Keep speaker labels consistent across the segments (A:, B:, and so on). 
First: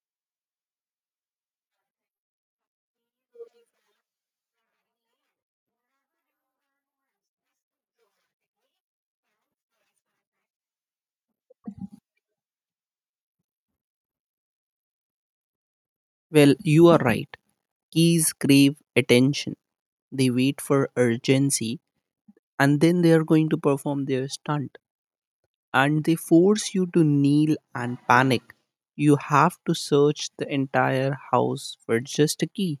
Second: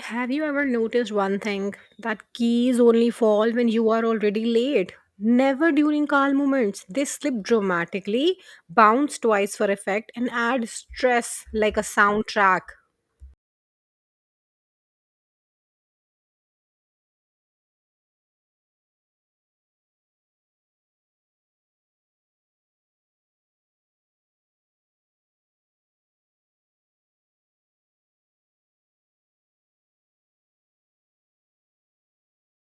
A: Have you ever noticed one thing that keys only fall when you are already late? Never during calm moments. They slip dramatically, bounce twice for effect, and add stress like a soundtrack.
B: Well, you are right. Keys crave attention. They wait for urgency and then they are going to perform their stunt. And they force you to kneel and panic. You have to search the entire house for just a key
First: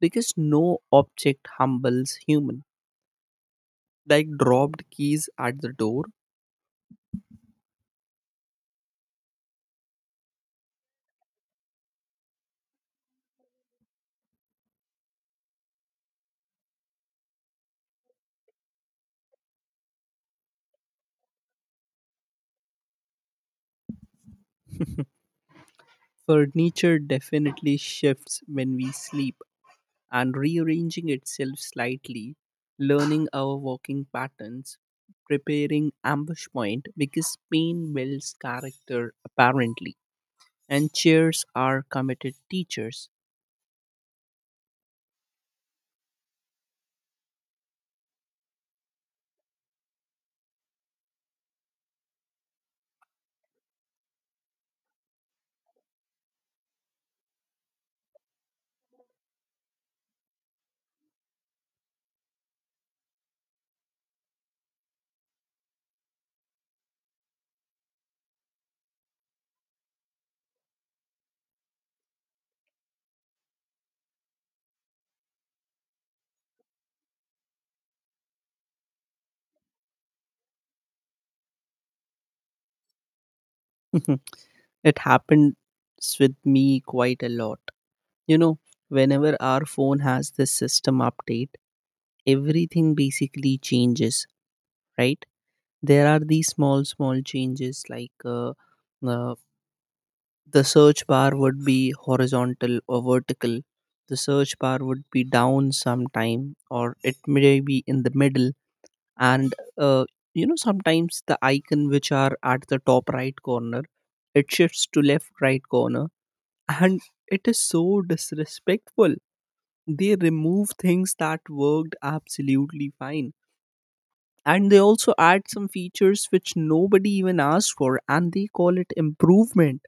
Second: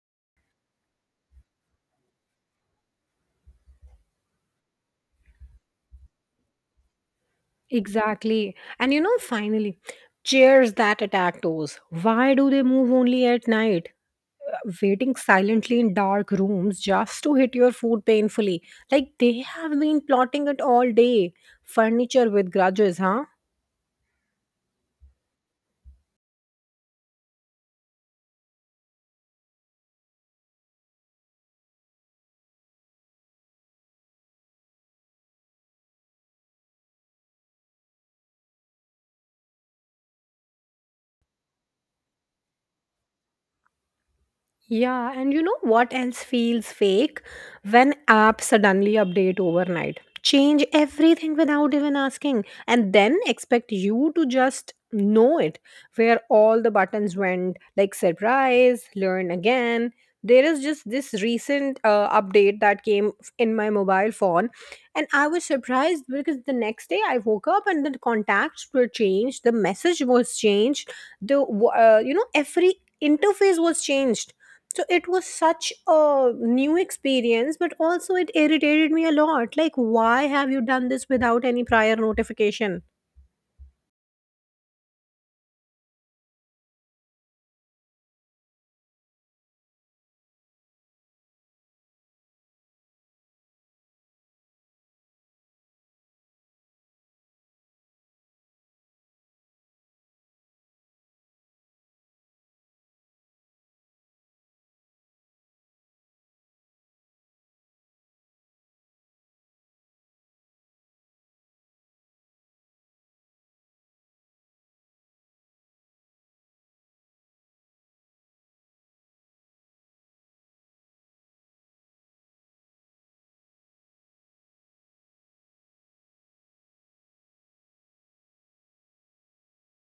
B: because no object humbles human. Like dropped keys at the door,
A: Exactly. And finally, chairs that attack toes. Why do they move only at night? Waiting silently in dark rooms just to hit your foot painfully. Like they have been plotting it all day. Furniture with grudges, huh?
B: furniture definitely shifts when we sleep, and rearranging itself slightly, learning our walking patterns, preparing ambush point because pain builds character apparently, and cheers are committed teachers.
A: Yeah, and you know what else feels fake? When apps suddenly update overnight, change everything without even asking, and then expect you to just know it where all the buttons went, like surprise, learn again. There is just this recent update that came in my mobile phone, and I was surprised because the next day I woke up and the contacts were changed, the message was changed, the w- you know every interface was changed, so it was such a new experience, but also it irritated me a lot. Like, why have you done this without any prior notification?
B: It happens with me quite a lot. You know, whenever our phone has this system update, everything basically changes, right? There are these small, small changes like uh, the search bar would be horizontal or vertical. The search bar would be down sometime, or it may be in the middle. And You know, sometimes the icon which are at the top right corner, it shifts to left right corner, and it is so disrespectful. They remove things that worked absolutely fine. And they also add some features which nobody even asked for, and they call it improvement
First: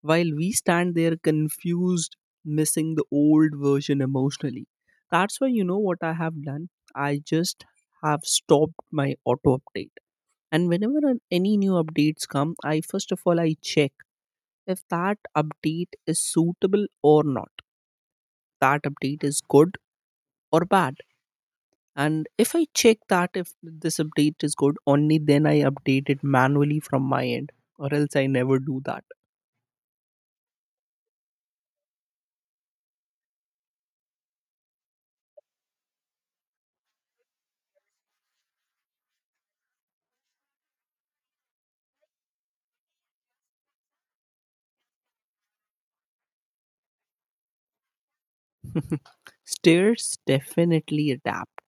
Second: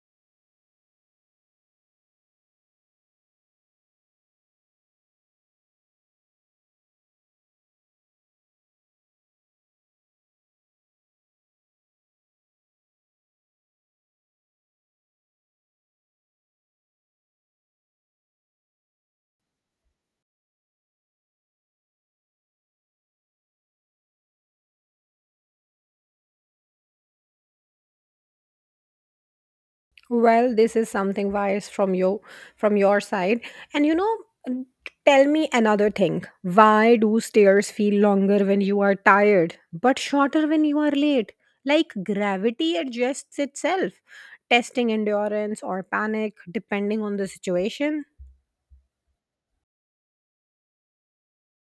B: while we stand there confused, missing the old version emotionally. That's why you know what I have done? I just have stopped my auto update. And whenever any new updates come, I first of all I check if that update is suitable or not. That update is good or bad. And if I check that if this update is good, only then I update it manually from my end, or else I never do that.
A: Well, this is something wise from you, from your side. And n- tell me another thing. Why do stairs feel longer when you are tired, but shorter when you are late? Like gravity adjusts itself, testing endurance or panic depending on the situation.
B: Stairs definitely adapt.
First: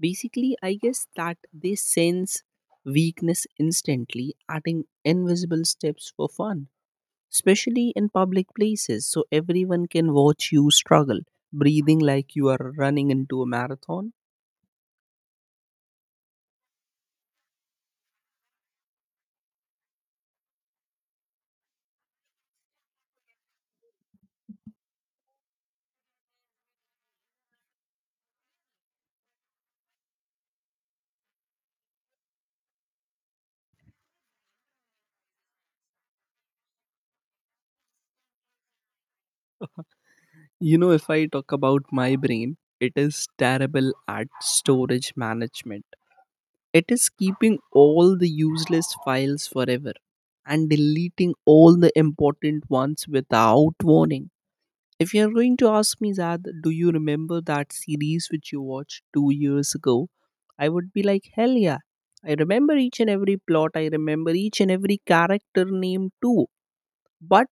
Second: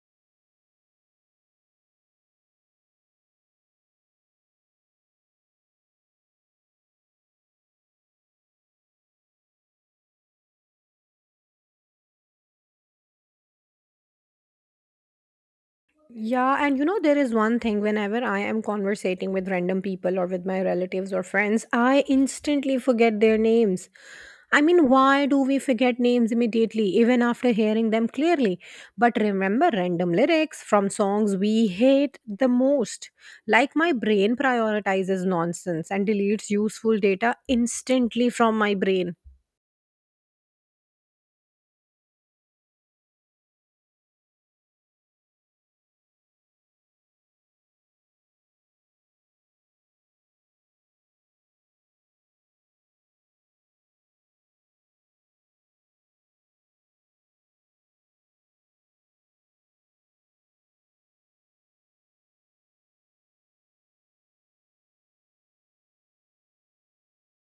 B: Basically, I guess that they sense weakness instantly, adding invisible steps for fun, especially in public places, so everyone can watch you struggle, breathing like you are running into a marathon.
A: Yeah, and there is one thing: whenever I am conversating with random people or with my relatives or friends, I instantly forget their names. I mean, why do we forget names immediately, even after hearing them clearly? But remember random lyrics from songs we hate the most. Like, my brain prioritizes nonsense and deletes useful data instantly from my brain.
B: You know, if I talk about my brain, it is terrible at storage management. It is keeping all the useless files forever and deleting all the important ones without warning. If you're going to ask me, Zad, do you remember that series which you watched 2 years ago? I would be like, hell yeah. I remember each and every plot, I remember each and every character name too. But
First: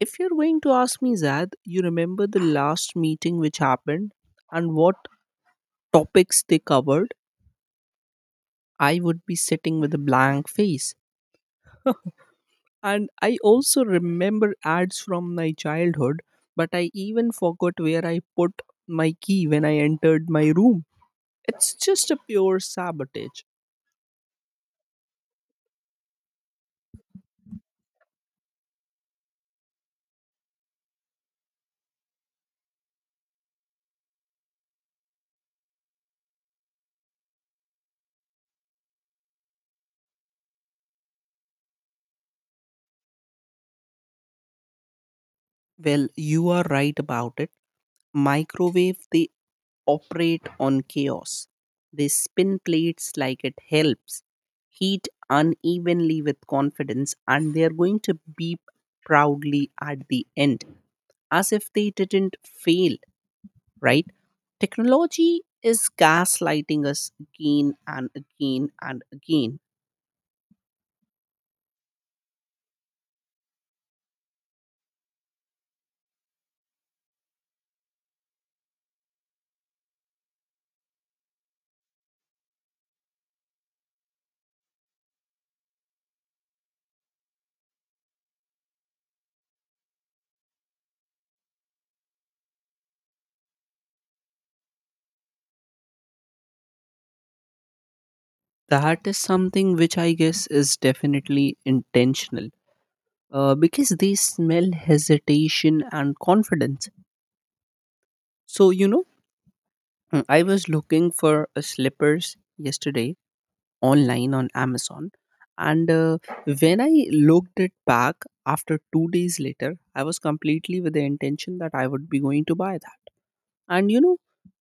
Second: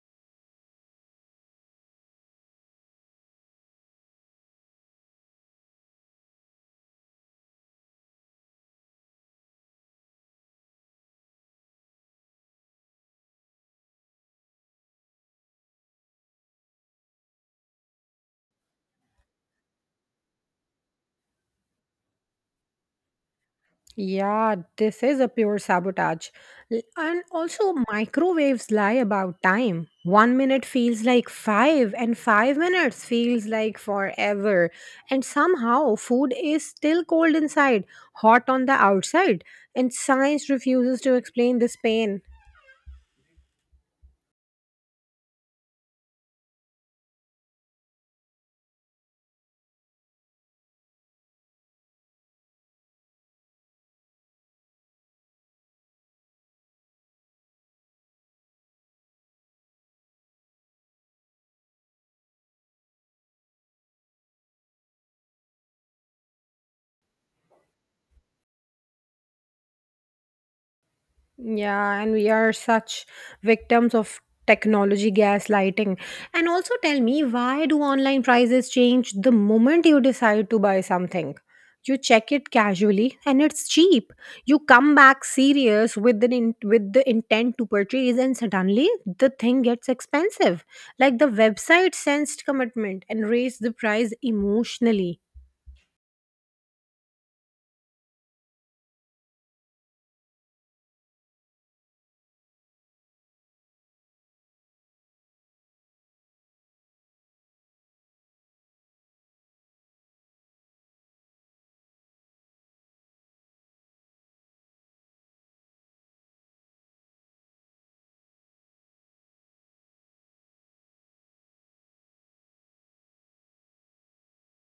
B: if you're going to ask me, Zad, you remember the last meeting which happened and what topics they covered? I would be sitting with a blank face. And I also remember ads from my childhood, but I even forgot where I put my key when I entered my room. It's just a pure sabotage.
A: Yeah, this is a pure sabotage. And also, microwaves lie about time. 1 minute feels like 5, and 5 minutes feels like forever. And somehow, food is still cold inside, hot on the outside. And science refuses to explain this pain.
B: Well, you are right about it. Microwave, they operate on chaos. They spin plates like it helps, heat unevenly with confidence, and they are going to beep proudly at the end as if they didn't fail, right? Technology is gaslighting us again and again and again.
A: Yeah, and we are such victims of technology gaslighting. And also tell me, why do online prices change the moment you decide to buy something? You check it casually and it's cheap. You come back serious with with the intent to purchase, and suddenly the thing gets expensive. Like the website sensed commitment and raised the price emotionally.
B: That is something which I guess is definitely intentional, because they smell hesitation and confidence. So, you know, I was looking for slippers yesterday online on Amazon. And when I looked it back after 2 days later, I was completely with the intention that I would be going to buy that. And, you know,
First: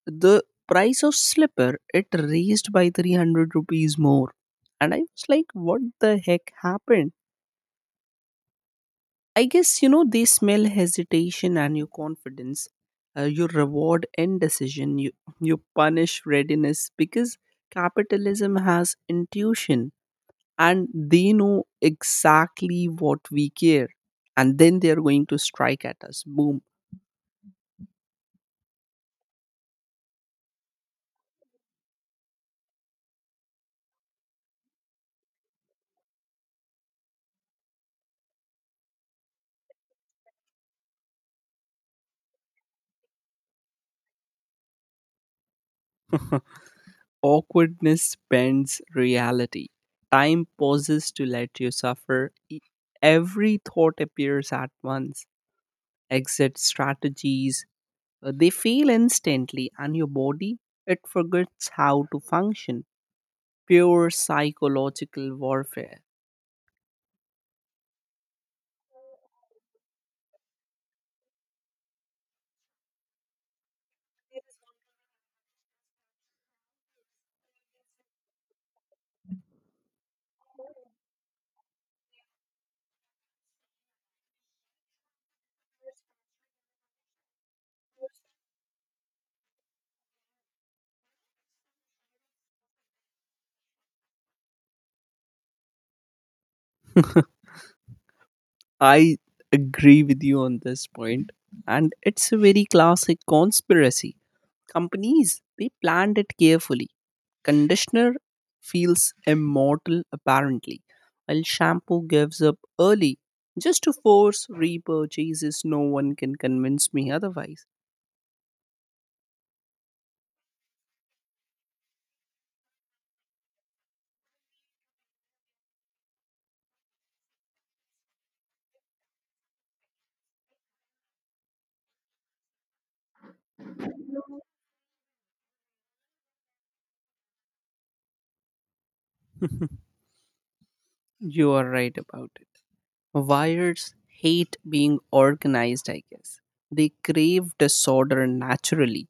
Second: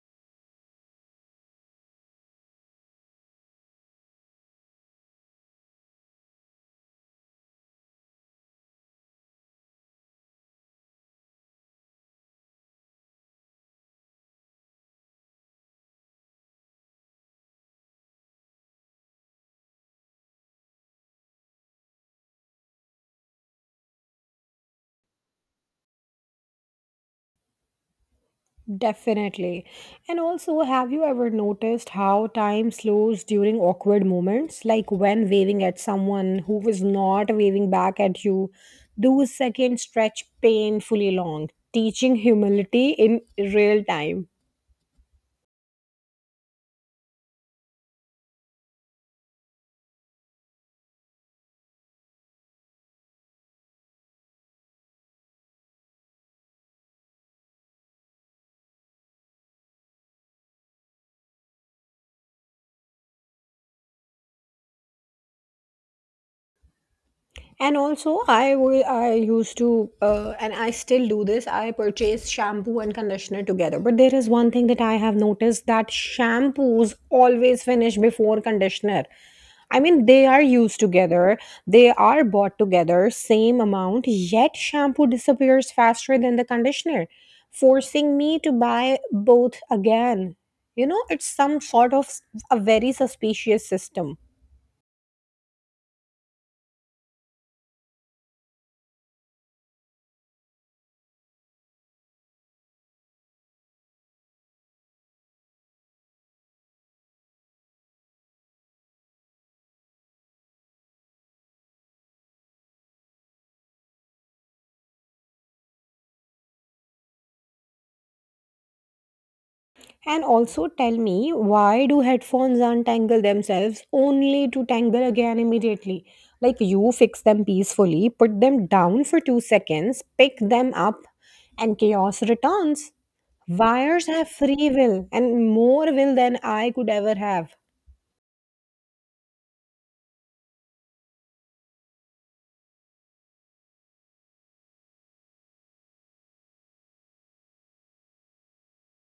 B: the price of slipper, it raised by 300 rupees more. And I was like, what the heck happened? I guess you know they smell hesitation and your confidence. You reward indecision. You punish readiness because capitalism has intuition and they know exactly what we care and then they're going to strike at us boom.
A: Definitely. And also, have you ever noticed how time slows during awkward moments? Like when waving at someone who was not waving back at you, those seconds stretch painfully long, teaching humility in real time.
B: Awkwardness bends reality. Time pauses to let you suffer. Every thought appears at once. Exit strategies, they fail instantly, and your body, it forgets how to function. Pure psychological warfare.
A: And also, I used to, and I still do this, I purchase shampoo and conditioner together. But there is one thing that I have noticed: that shampoos always finish before conditioner. I mean, they are used together, they are bought together, same amount, yet shampoo disappears faster than the conditioner, forcing me to buy both again. It's some sort of a very suspicious system.
B: I agree with you on this point, and it's a very classic conspiracy. Companies, they planned it carefully. Conditioner feels immortal apparently, while shampoo gives up early. Just to force repurchases, no one can convince me otherwise.
A: And also tell me, why do headphones untangle themselves only to tangle again immediately? Like you fix them peacefully, put them down for 2 seconds, pick them up, and chaos returns. Wires have free will, and more will than I could ever have.
B: You are right about it. Wires hate being organized, I guess. They crave disorder naturally.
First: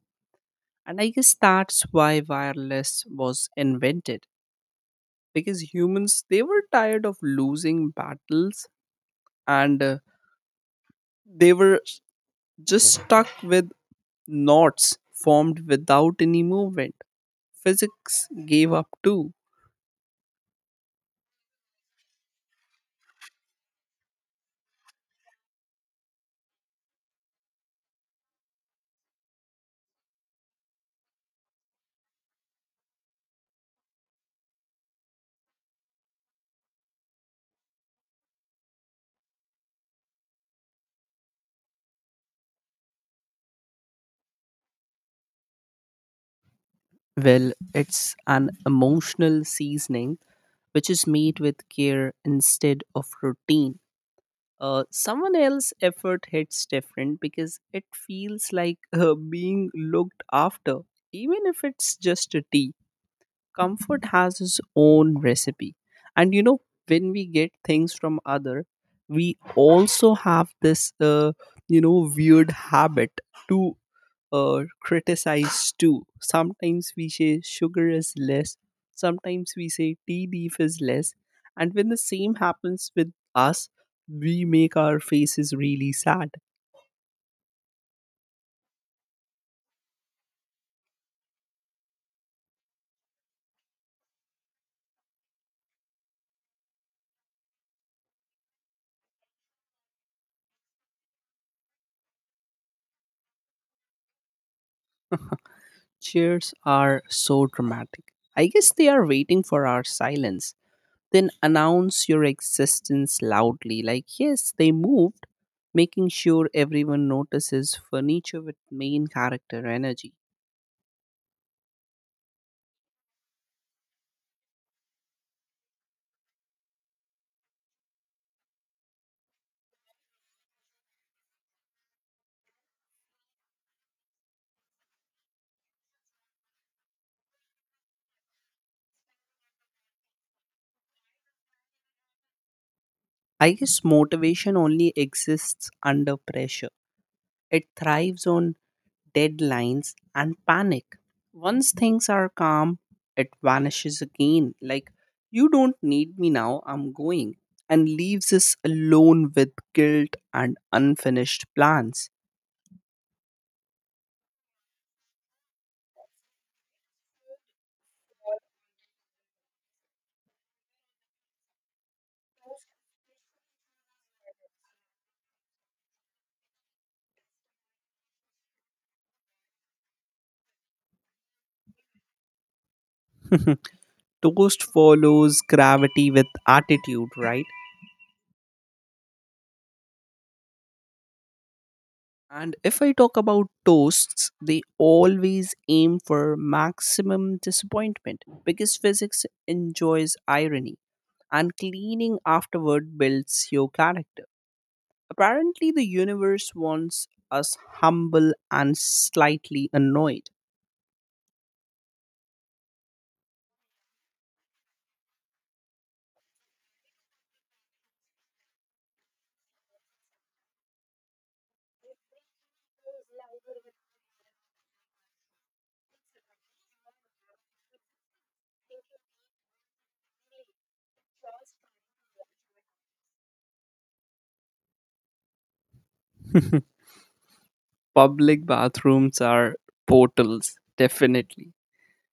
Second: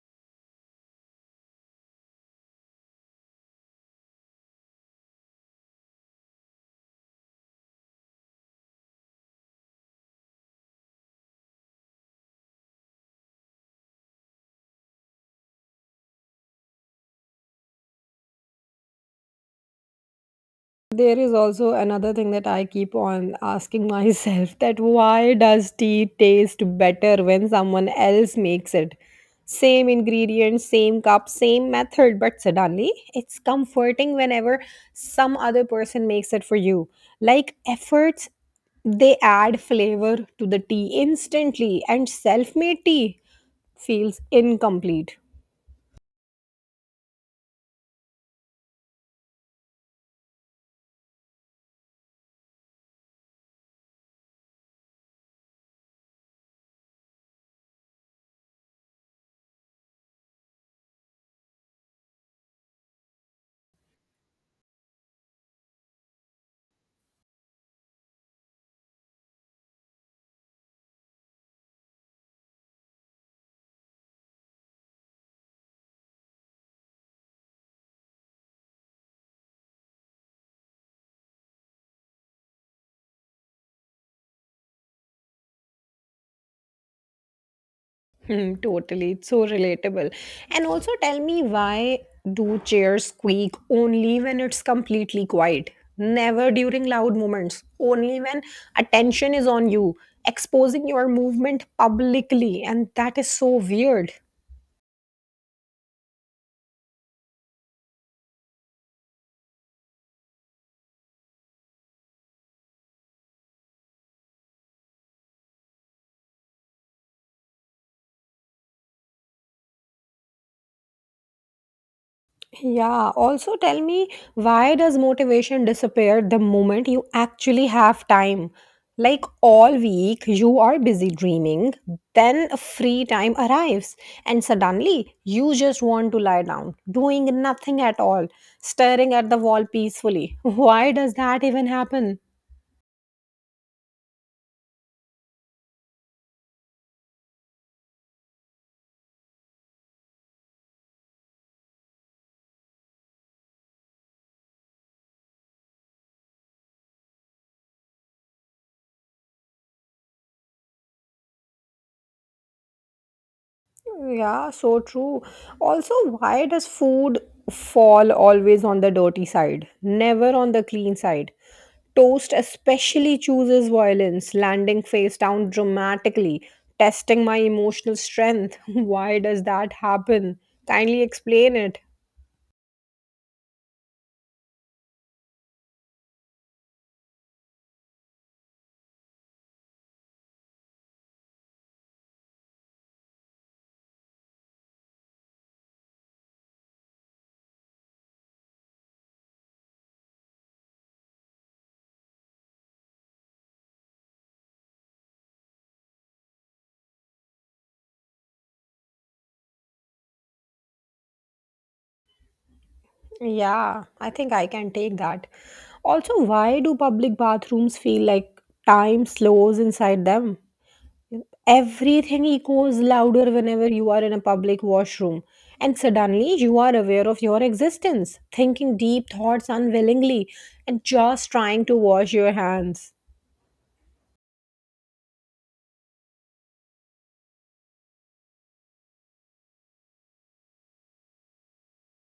B: And I guess that's why wireless was invented. Because humans, they were tired of losing battles and they were just stuck with knots formed without any movement. Physics gave up too.
A: There is also another thing that I keep on asking myself: that why does tea taste better when someone else makes it? Same ingredients, same cup, same method, but suddenly it's comforting whenever some other person makes it for you. Like efforts, they add flavor to the tea instantly, and self made tea feels incomplete.
B: Well, it's an emotional seasoning which is made with care instead of routine. Someone else's effort hits different because it feels like being looked after, even if it's just a tea. Comfort has its own recipe, and you know, when we get things from other, we also have this you know weird habit to criticize too. Sometimes we say sugar is less, sometimes we say tea leaf is less, and when the same happens with us, we make our faces really sad.
A: Totally. It's so relatable. And also tell me, why do chairs squeak only when it's completely quiet? Never during loud moments. Only when attention is on you, exposing your movement publicly. And that is so weird.
B: Cheers are so dramatic. I guess they are waiting for our silence, then announce your existence loudly like yes they moved, making sure everyone notices furniture with main character energy.
A: Yeah, also tell me, why does motivation disappear the moment you actually have time? Like all week, you are busy dreaming, then a free time arrives, and suddenly you just want to lie down, doing nothing at all, staring at the wall peacefully. Why does that even happen?
B: I guess motivation only exists under pressure. It thrives on deadlines and panic. Once things are calm, it vanishes again like you don't need me now, I'm going, and leaves us alone with guilt and unfinished plans.
A: Yeah, so true. Also, why does food fall always on the dirty side, never on the clean side? Toast especially chooses violence, landing face down dramatically, testing my emotional strength. Why does that happen? Kindly explain it.
B: Toast follows gravity with attitude, right? And if I talk about toasts, they always aim for maximum disappointment because physics enjoys irony and cleaning afterward builds your character. Apparently, the universe wants us humble and slightly annoyed.
A: Yeah, I think I can take that. Also, why do public bathrooms feel like time slows inside them? Everything echoes louder whenever you are in a public washroom, and suddenly you are aware of your existence, thinking deep thoughts unwillingly, and just trying to wash your hands.
B: Public bathrooms are portals, definitely.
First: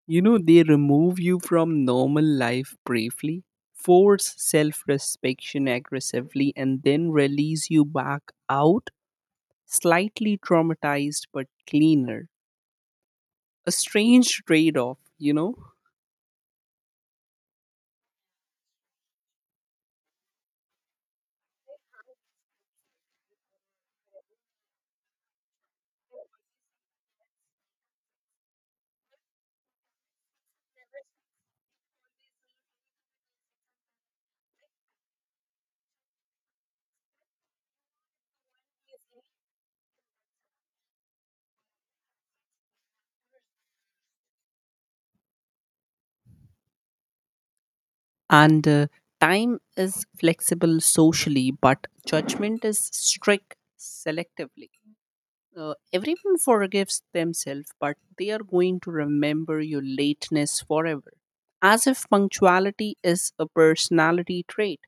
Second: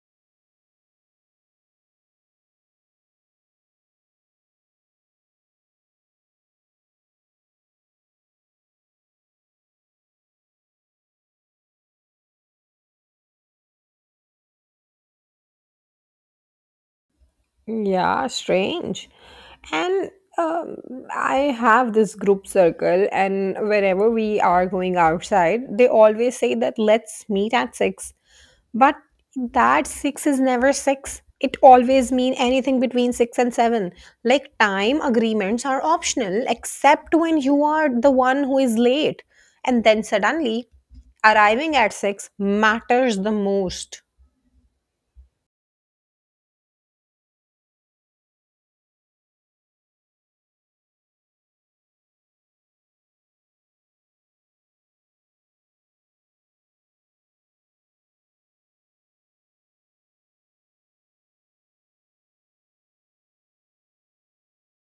B: You know, they remove you from normal life briefly, force self respection aggressively, and then release you back out, slightly traumatized but cleaner. A strange trade off, you know?
A: Yeah, strange. And um, I have this group circle, and whenever we are going outside, they always say that let's meet at six. But that six is never six. It always mean anything between six and seven. Like time agreements are optional, except when you are the one who is late. And then suddenly, arriving at six matters the most.
B: And time is flexible socially, but judgment is strict selectively. Everyone forgives themselves, but they are going to remember your lateness forever, as if punctuality is a personality trait.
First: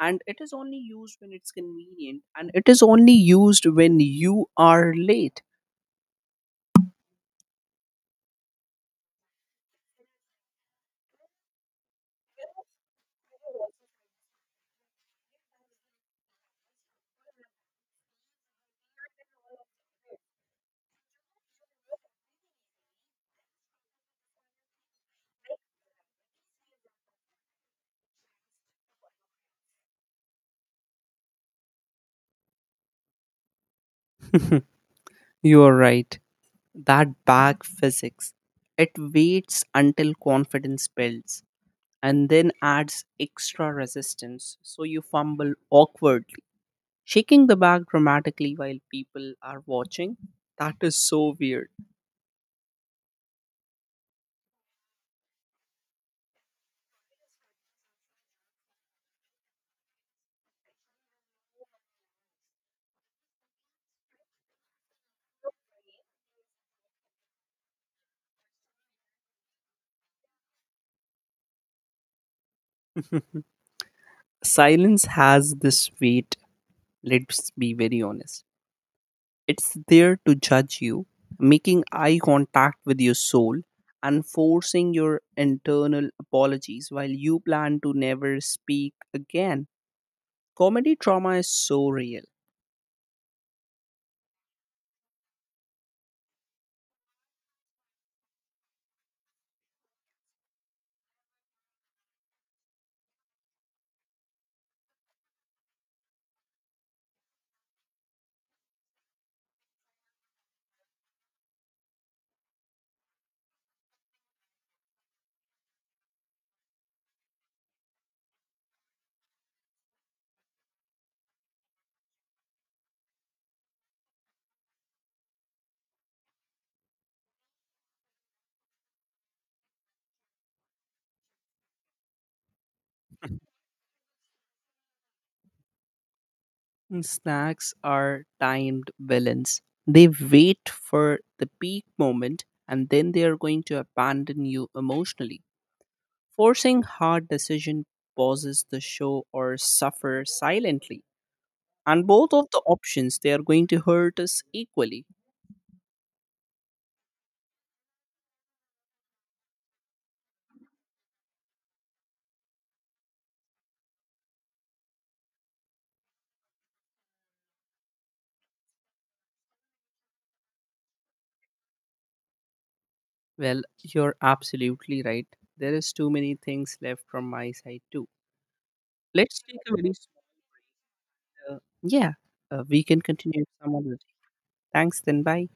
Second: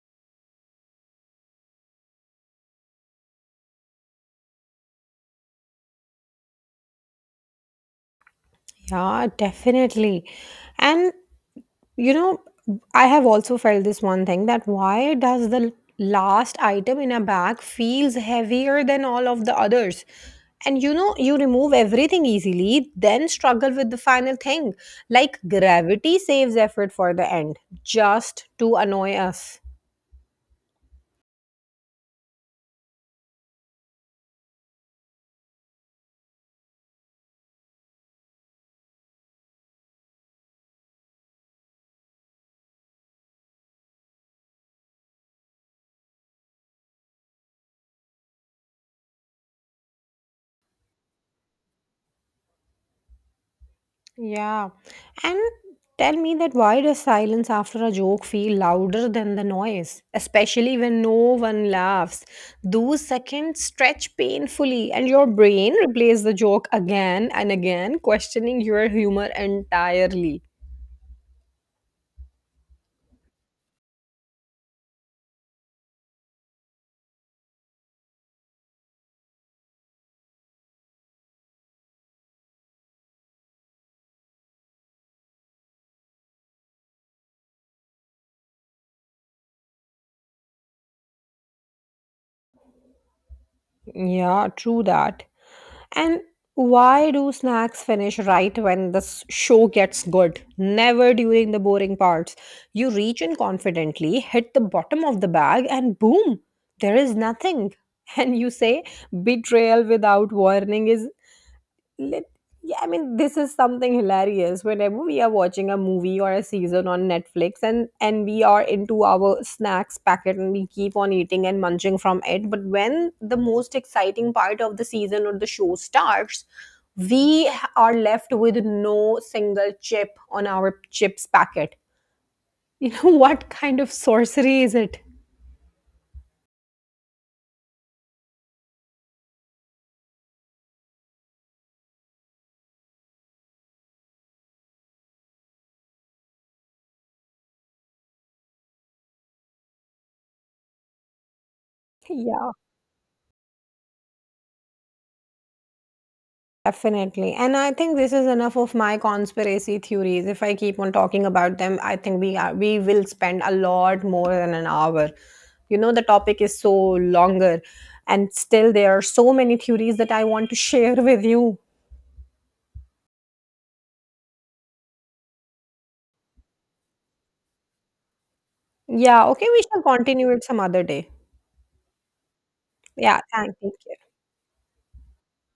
B: And it is only used when it's convenient, and it is only used when you are late.
A: Yeah, definitely. And You know, I have also felt this one thing: that why does the last item in a bag feels heavier than all of the others? And you remove everything easily, then struggle with the final thing. Like gravity saves effort for the end, just to annoy us.
B: You are right. That bag physics. It waits until confidence builds and then adds extra resistance. So you fumble awkwardly. Shaking the bag dramatically while people are watching? That is so weird.
A: Yeah. And tell me that why does silence after a joke feel louder than the noise, especially when no one laughs? Those seconds stretch painfully, and your brain replays the joke again and again, questioning your humor entirely.
B: Silence has this weight, let's be very honest. It's there to judge you, making eye contact with your soul, and forcing your internal apologies while you plan to never speak again. Comedy trauma is so real.
A: Yeah, true that. And why do snacks finish right when the show gets good? Never during the boring parts. You reach in confidently, hit the bottom of the bag, and boom, there is nothing. And you say, betrayal without warning is let. Yeah, I mean, this is something hilarious. Whenever we are watching a movie or a season on Netflix, and we are into our snacks packet and we keep on eating and munching from it, but when the most exciting part of the season or the show starts, we are left with no single chip on our chips packet, you know? What kind of sorcery is it?
B: Mm, snacks are timed villains. They wait for the peak moment and then they are going to abandon you emotionally. Forcing hard decision pauses the show or suffer silently. And both of
A: Yeah,
B: the options they are going to hurt us equally.
A: definitely. And I think this is enough of my conspiracy theories. If I keep on talking about them, I think we will spend a lot more than an hour. The topic is so longer, and still there are so many theories that I want to share with you.
B: Well, you're absolutely right. There is too many things left from my side too.
A: Yeah,
B: Let's
A: okay,
B: take
A: we
B: a
A: shall
B: very
A: continue it some other day.
B: yeah. We can
A: Yeah,
B: continue
A: thank you.
B: some other day. Thanks. Then bye.